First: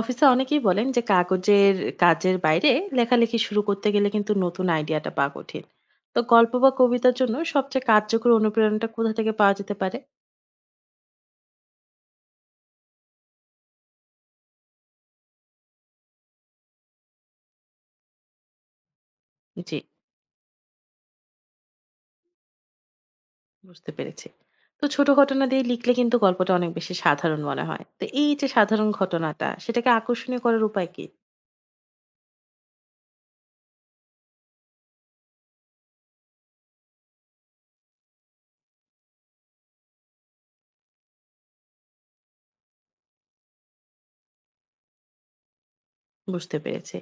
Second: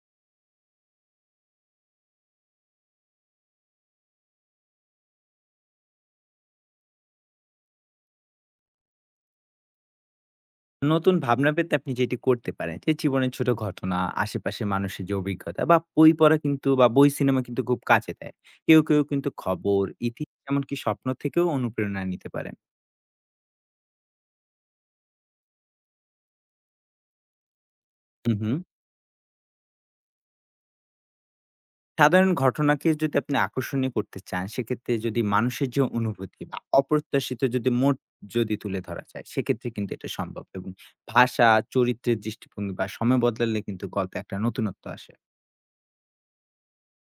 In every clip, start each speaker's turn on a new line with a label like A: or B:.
A: অফিসে অনেকেই বলেন যে কাগজের কাজের বাইরে লেখালেখি শুরু করতে গেলে কিন্তু নতুন আইডিয়াটা পাওয়া কঠিন। তো গল্প বা কবিতার জন্য সবচেয়ে কার্যকর অনুপ্রেরণাটা কোথা থেকে পাওয়া যেতে পারে?
B: নতুন ভাবনা পেতে আপনি যেটি করতে পারেন যে জীবনের ছোট ঘটনা, আশেপাশের মানুষের যে অভিজ্ঞতা বা বই পড়া কিন্তু বা বই সিনেমা কিন্তু খুব কাজে দেয়। কেউ কিন্তু
A: জি,
B: খবর, ইতিহাস এমনকি স্বপ্ন থেকেও অনুপ্রেরণা নিতে পারেন।
A: বুঝতে পেরেছি। তো ছোট ঘটনা দিয়ে লিখলে কিন্তু গল্পটা অনেক বেশি সাধারণ মনে হয়, তো এই
B: হুম,
A: যে
B: হুম।
A: সাধারণ ঘটনাটা, সেটাকে আকর্ষণীয় করার উপায় কি?
B: সাধারণ ঘটনাকে যদি আপনি আকর্ষণীয় করতে চান, সেক্ষেত্রে যদি মানুষের যে অনুভূতি বা অপ্রত্যাশিত যদি মোড় তুলে ধরা যায়, সেক্ষেত্রে কিন্তু এটা সম্ভব এবং ভাষা, চরিত্রের দৃষ্টিভঙ্গি বা সময় বদলালে কিন্তু গল্পে একটা নতুনত্ব আসে।
A: বুঝতে পেরেছি।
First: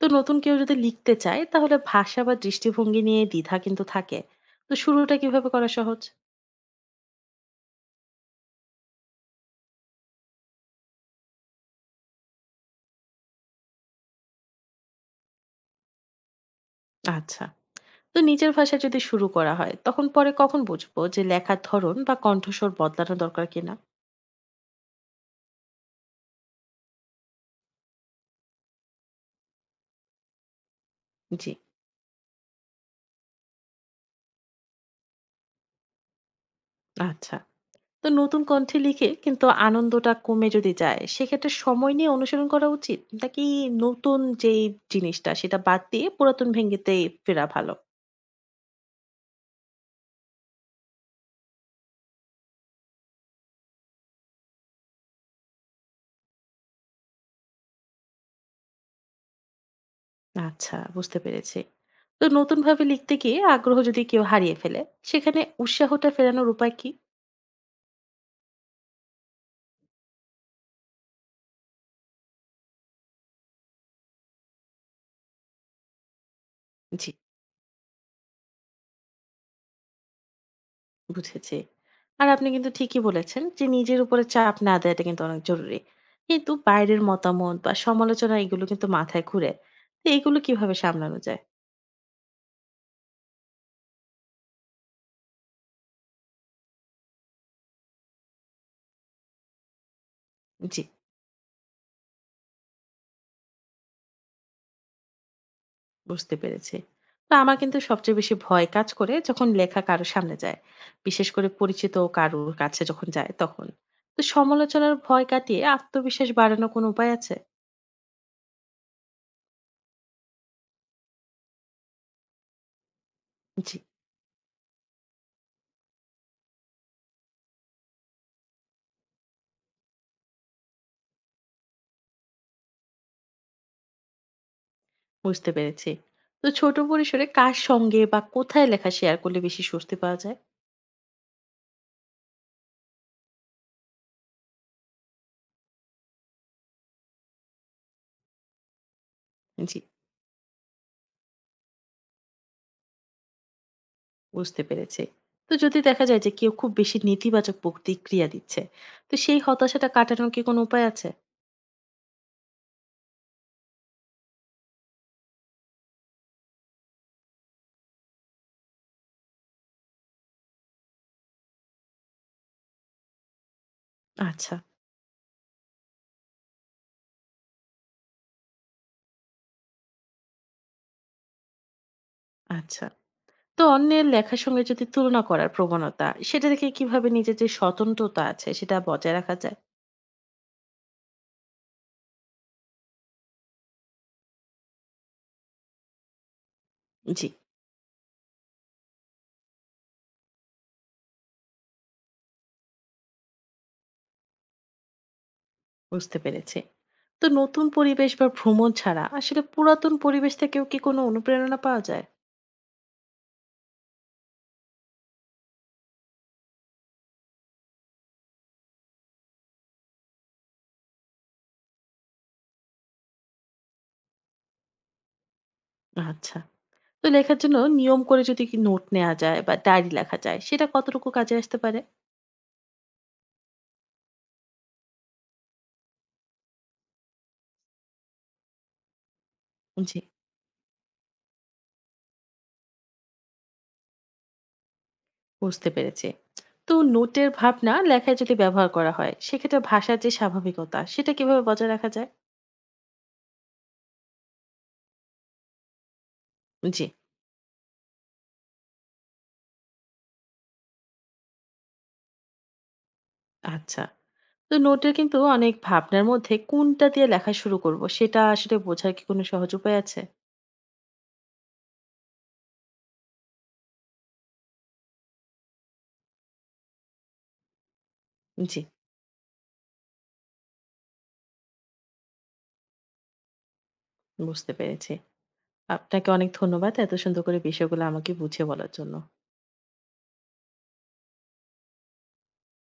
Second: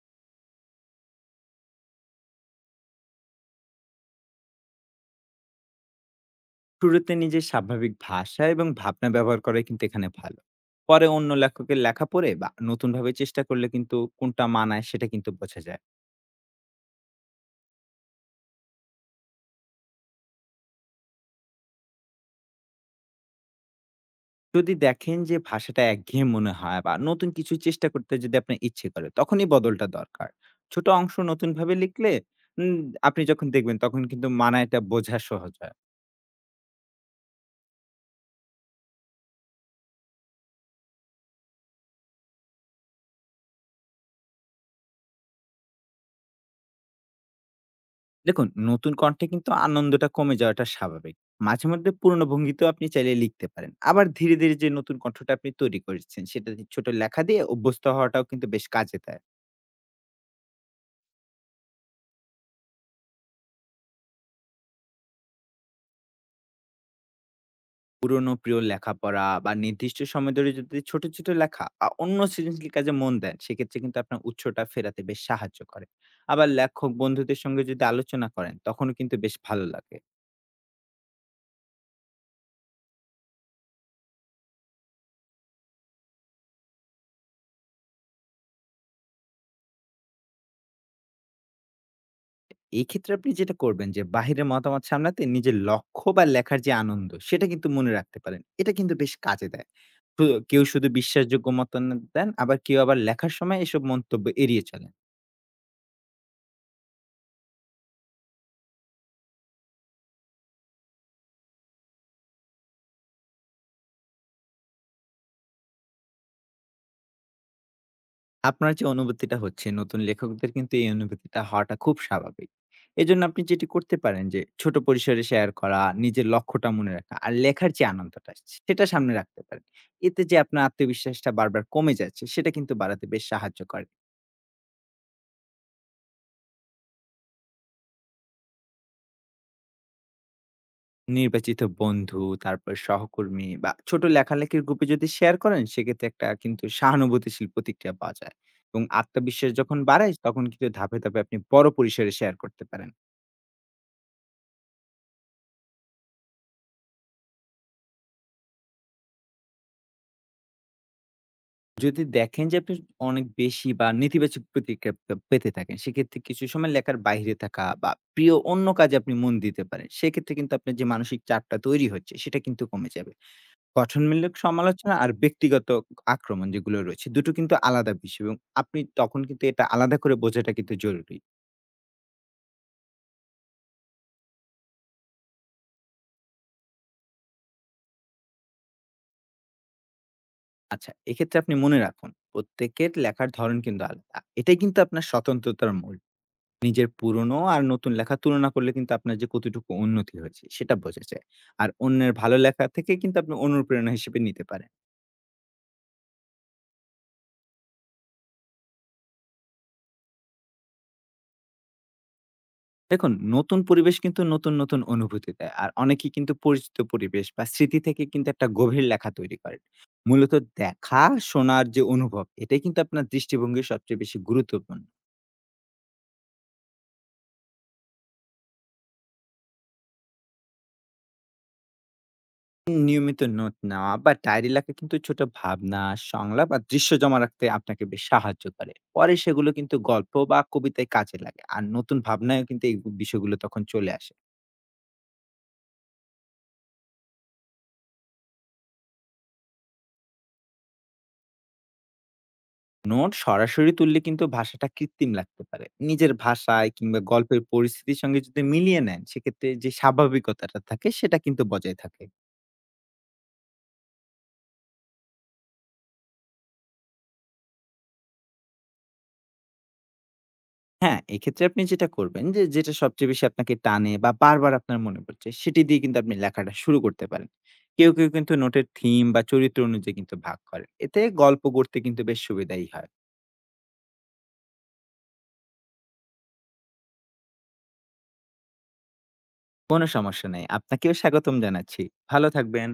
A: তো নতুন কেউ যদি লিখতে চায় তাহলে ভাষা বা দৃষ্টিভঙ্গি নিয়ে দ্বিধা কিন্তু থাকে, তো শুরুটা কিভাবে করা সহজ?
B: শুরুতে নিজের স্বাভাবিক ভাষা এবং ভাবনা ব্যবহার করাই কিন্তু এখানে ভালো। পরে অন্য লেখকের লেখা পড়ে বা নতুনভাবে চেষ্টা করলে কিন্তু কোনটা মানায় সেটা কিন্তু বোঝা যায়।
A: আচ্ছা, তো নিজের ভাষায় যদি শুরু করা হয় তখন পরে কখন বুঝবো যে লেখার ধরন বা কণ্ঠস্বর বদলানো দরকার কিনা?
B: যদি দেখেন যে ভাষাটা একঘেয়ে মনে হয় বা নতুন কিছু চেষ্টা করতে যদি আপনার ইচ্ছে করে তখনই বদলটা দরকার। ছোট অংশ
A: জি।
B: নতুনভাবে লিখলে উম, আপনি যখন দেখবেন তখন কিন্তু মানায়টা বোঝা সহজ হয়।
A: আচ্ছা, তো নতুন কণ্ঠে লিখে কিন্তু আনন্দটা কমে যদি যায় সেক্ষেত্রে সময় নিয়ে অনুসরণ করা উচিত, নাকি নতুন যেই জিনিসটা সেটা বাদ দিয়ে পুরাতন ভেঙ্গিতে ফেরা ভালো?
B: দেখুন, নতুন কণ্ঠে কিন্তু আনন্দটা কমে যাওয়াটা স্বাভাবিক। মাঝে মধ্যে পুরোনো ভঙ্গিতেও আপনি চাইলে লিখতে পারেন। আবার ধীরে যে নতুন কণ্ঠটা আপনি তৈরি করেছেন সেটা দিয়ে ছোট লেখা দিয়ে অভ্যস্ত হওয়াটাও কিন্তু বেশ কাজে দেয়।
A: আচ্ছা, বুঝতে পেরেছি। তো নতুন ভাবে লিখতে গিয়ে আগ্রহ যদি কেউ হারিয়ে ফেলে, সেখানে উৎসাহটা ফেরানোর উপায় কি?
B: পুরোনো প্রিয় লেখাপড়া বা নির্দিষ্ট সময় ধরে যদি ছোট লেখা অন্য সৃজনশীল কাজে মন দেন সেক্ষেত্রে কিন্তু আপনার উৎসটা ফেরাতে বেশ সাহায্য করে। আবার লেখক
A: জি,
B: বন্ধুদের সঙ্গে যদি আলোচনা করেন তখনও কিন্তু বেশ ভালো লাগে।
A: বুঝেছি। আর আপনি কিন্তু ঠিকই বলেছেন যে নিজের উপরে চাপ না দেওয়াটা কিন্তু অনেক জরুরি। কিন্তু বাইরের মতামত বা সমালোচনা এগুলো কিন্তু মাথায় ঘুরে। তো এগুলো কিভাবে সামলানো যায়?
B: এই ক্ষেত্রে আপনি যেটা করবেন যে বাহিরের মতামত সামলাতে নিজের লক্ষ্য বা লেখার যে আনন্দ সেটা কিন্তু মনে রাখতে পারেন, এটা কিন্তু বেশ কাজে দেয়। কেউ
A: জি,
B: শুধু বিশ্বাসযোগ্য মতামত দেন, আবার কেউ আবার লেখার সময় এসব মন্তব্য এড়িয়ে চলেন।
A: বুঝতে পেরেছি। তো আমার কিন্তু সবচেয়ে বেশি ভয় কাজ করে যখন লেখা কারো সামনে যায়। বিশেষ করে পরিচিত কারোর কাছে যখন যায় তখন। তো সমালোচনার ভয় কাটিয়ে আত্মবিশ্বাস বাড়ানোর কোনো উপায় আছে?
B: আপনার যে অনুভূতিটা হচ্ছে নতুন লেখকদের কিন্তু এই অনুভূতিটা হওয়াটা খুব স্বাভাবিক। এজন্য আপনি যেটি
A: জি,
B: করতে পারেন যে ছোট পরিসরে শেয়ার করা, নিজের লক্ষ্যটা মনে রাখা, আর লেখার যে আনন্দটা সেটা সামনে রাখতে পারেন। এতে যে আপনার আত্মবিশ্বাসটা বারবার কমে যাচ্ছে সেটা কিন্তু বাড়াতে বেশ সাহায্য করে।
A: বুঝতে পেরেছি। তো ছোট পরিসরে কার সঙ্গে বা কোথায় লেখা শেয়ার করলে বেশি স্বস্তি পাওয়া যায়?
B: নির্বাচিত বন্ধু, তারপর সহকর্মী বা ছোট লেখালেখির গ্রুপে যদি শেয়ার করেন, সেক্ষেত্রে একটা কিন্তু সহানুভূতিশীল প্রতিক্রিয়া পাওয়া যায়। এবং আত্মবিশ্বাস
A: জি,
B: যখন বাড়ায়, তখন কিন্তু ধাপে আপনি বড় পরিসরে শেয়ার করতে পারেন।
A: বুঝতে পেরেছি। তো যদি দেখা যায় যে কেউ খুব বেশি নেতিবাচক প্রতিক্রিয়া দিচ্ছে, তো সেই হতাশাটা কাটানোর কি কোনো উপায় আছে?
B: যদি দেখেন যে আপনি অনেক বেশি বা নেতিবাচক প্রতিক্রিয়া পেতে থাকেন, সেক্ষেত্রে কিছু সময় লেখার বাইরে থাকা বা প্রিয় অন্য কাজে আপনি মন দিতে পারেন। সেক্ষেত্রে কিন্তু আপনার যে মানসিক চাপটা তৈরি হচ্ছে, সেটা কিন্তু কমে যাবে। গঠনমূলক
A: আচ্ছা,
B: সমালোচনা আর ব্যক্তিগত আক্রমণ যেগুলো রয়েছে, দুটো কিন্তু আলাদা বিষয় এবং আপনি তখন কিন্তু এটা আলাদা করে বোঝাটা কিন্তু জরুরি।
A: আচ্ছা। তো অন্যের লেখার সঙ্গে যদি তুলনা করার প্রবণতা, সেটা থেকে কিভাবে নিজের যে স্বতন্ত্রতা আছে সেটা বজায় রাখা যায়?
B: আচ্ছা, এক্ষেত্রে আপনি মনে রাখুন, প্রত্যেকের লেখার ধরন কিন্তু আলাদা। এটাই কিন্তু আপনার স্বতন্ত্রতার মূল। নিজের
A: জি,
B: পুরনো আর নতুন লেখা তুলনা করলে কিন্তু আপনার যে কতটুকু উন্নতি হয়েছে, সেটা বোঝা যায়। আর অন্যের ভালো লেখা থেকে কিন্তু আপনি অনুপ্রেরণা হিসেবে নিতে পারেন।
A: বুঝতে পেরেছি। তো নতুন পরিবেশ বা ভ্রমণ ছাড়া আসলে পুরাতন পরিবেশ থেকেও কি কোনো অনুপ্রেরণা পাওয়া যায়?
B: দেখুন, নতুন পরিবেশ কিন্তু নতুন অনুভূতি দেয়। আর অনেকেই কিন্তু পরিচিত পরিবেশ বা স্মৃতি থেকে কিন্তু একটা গভীর লেখা তৈরি করেন। মূলত দেখা, শোনার যে অনুভব, এটাই কিন্তু আপনার দৃষ্টিভঙ্গির সবচেয়ে বেশি গুরুত্বপূর্ণ।
A: আচ্ছা, তো লেখার জন্য নিয়ম করে যদি কি নোট নেওয়া যায় বা ডায়েরি লেখা যায়, সেটা কতটুকু কাজে আসতে পারে?
B: নিয়মিত নোট নেওয়া বা ডায়েরি লেখা কিন্তু ছোট ভাবনা, সংলাপ আর দৃশ্য জমা রাখতে আপনাকে বেশ সাহায্য করে। পরে সেগুলো কিন্তু
A: জি,
B: গল্প বা কবিতায় কাজে লাগে। আর নতুন ভাবনায়ও কিন্তু এই বিষয়গুলো তখন চলে আসে।
A: বুঝতে পেরেছি। তো নোটের ভাবনা লেখায় যদি ব্যবহার করা হয়, সেক্ষেত্রে ভাষার যে স্বাভাবিকতা, সেটা কিভাবে বজায় রাখা যায়?
B: নোট সরাসরি তুললে কিন্তু ভাষাটা কৃত্রিম লাগতে পারে। নিজের ভাষায়
A: জি,
B: কিংবা গল্পের পরিস্থিতির সঙ্গে যদি মিলিয়ে নেন সেক্ষেত্রে যে স্বাভাবিকতাটা থাকে সেটা কিন্তু বজায় থাকে।
A: আচ্ছা। তো নোটের কিন্তু অনেক ভাবনার মধ্যে কোনটা দিয়ে লেখা শুরু করব, সেটা আসলে বোঝার কি কোনো সহজ উপায় আছে?
B: হ্যাঁ, এক্ষেত্রে আপনি যেটা করবেন যে যেটা সবচেয়ে বেশি আপনাকে টানে বা বারবার আপনার মনে পড়ছে সেটি দিয়ে কিন্তু আপনি লেখাটা শুরু করতে পারেন। কেউ কেউ কিন্তু
A: জি,
B: নোটের থিম বা চরিত্র অনুযায়ী কিন্তু ভাগ করে, এতে গল্প গড়তে কিন্তু বেশ সুবিধাই হয়।
A: বুঝতে পেরেছি। আপনাকে অনেক ধন্যবাদ এত সুন্দর করে বিষয়গুলো আমাকে বুঝিয়ে বলার জন্য।
B: কোনো সমস্যা নেই, আপনাকেও স্বাগতম জানাচ্ছি। ভালো থাকবেন।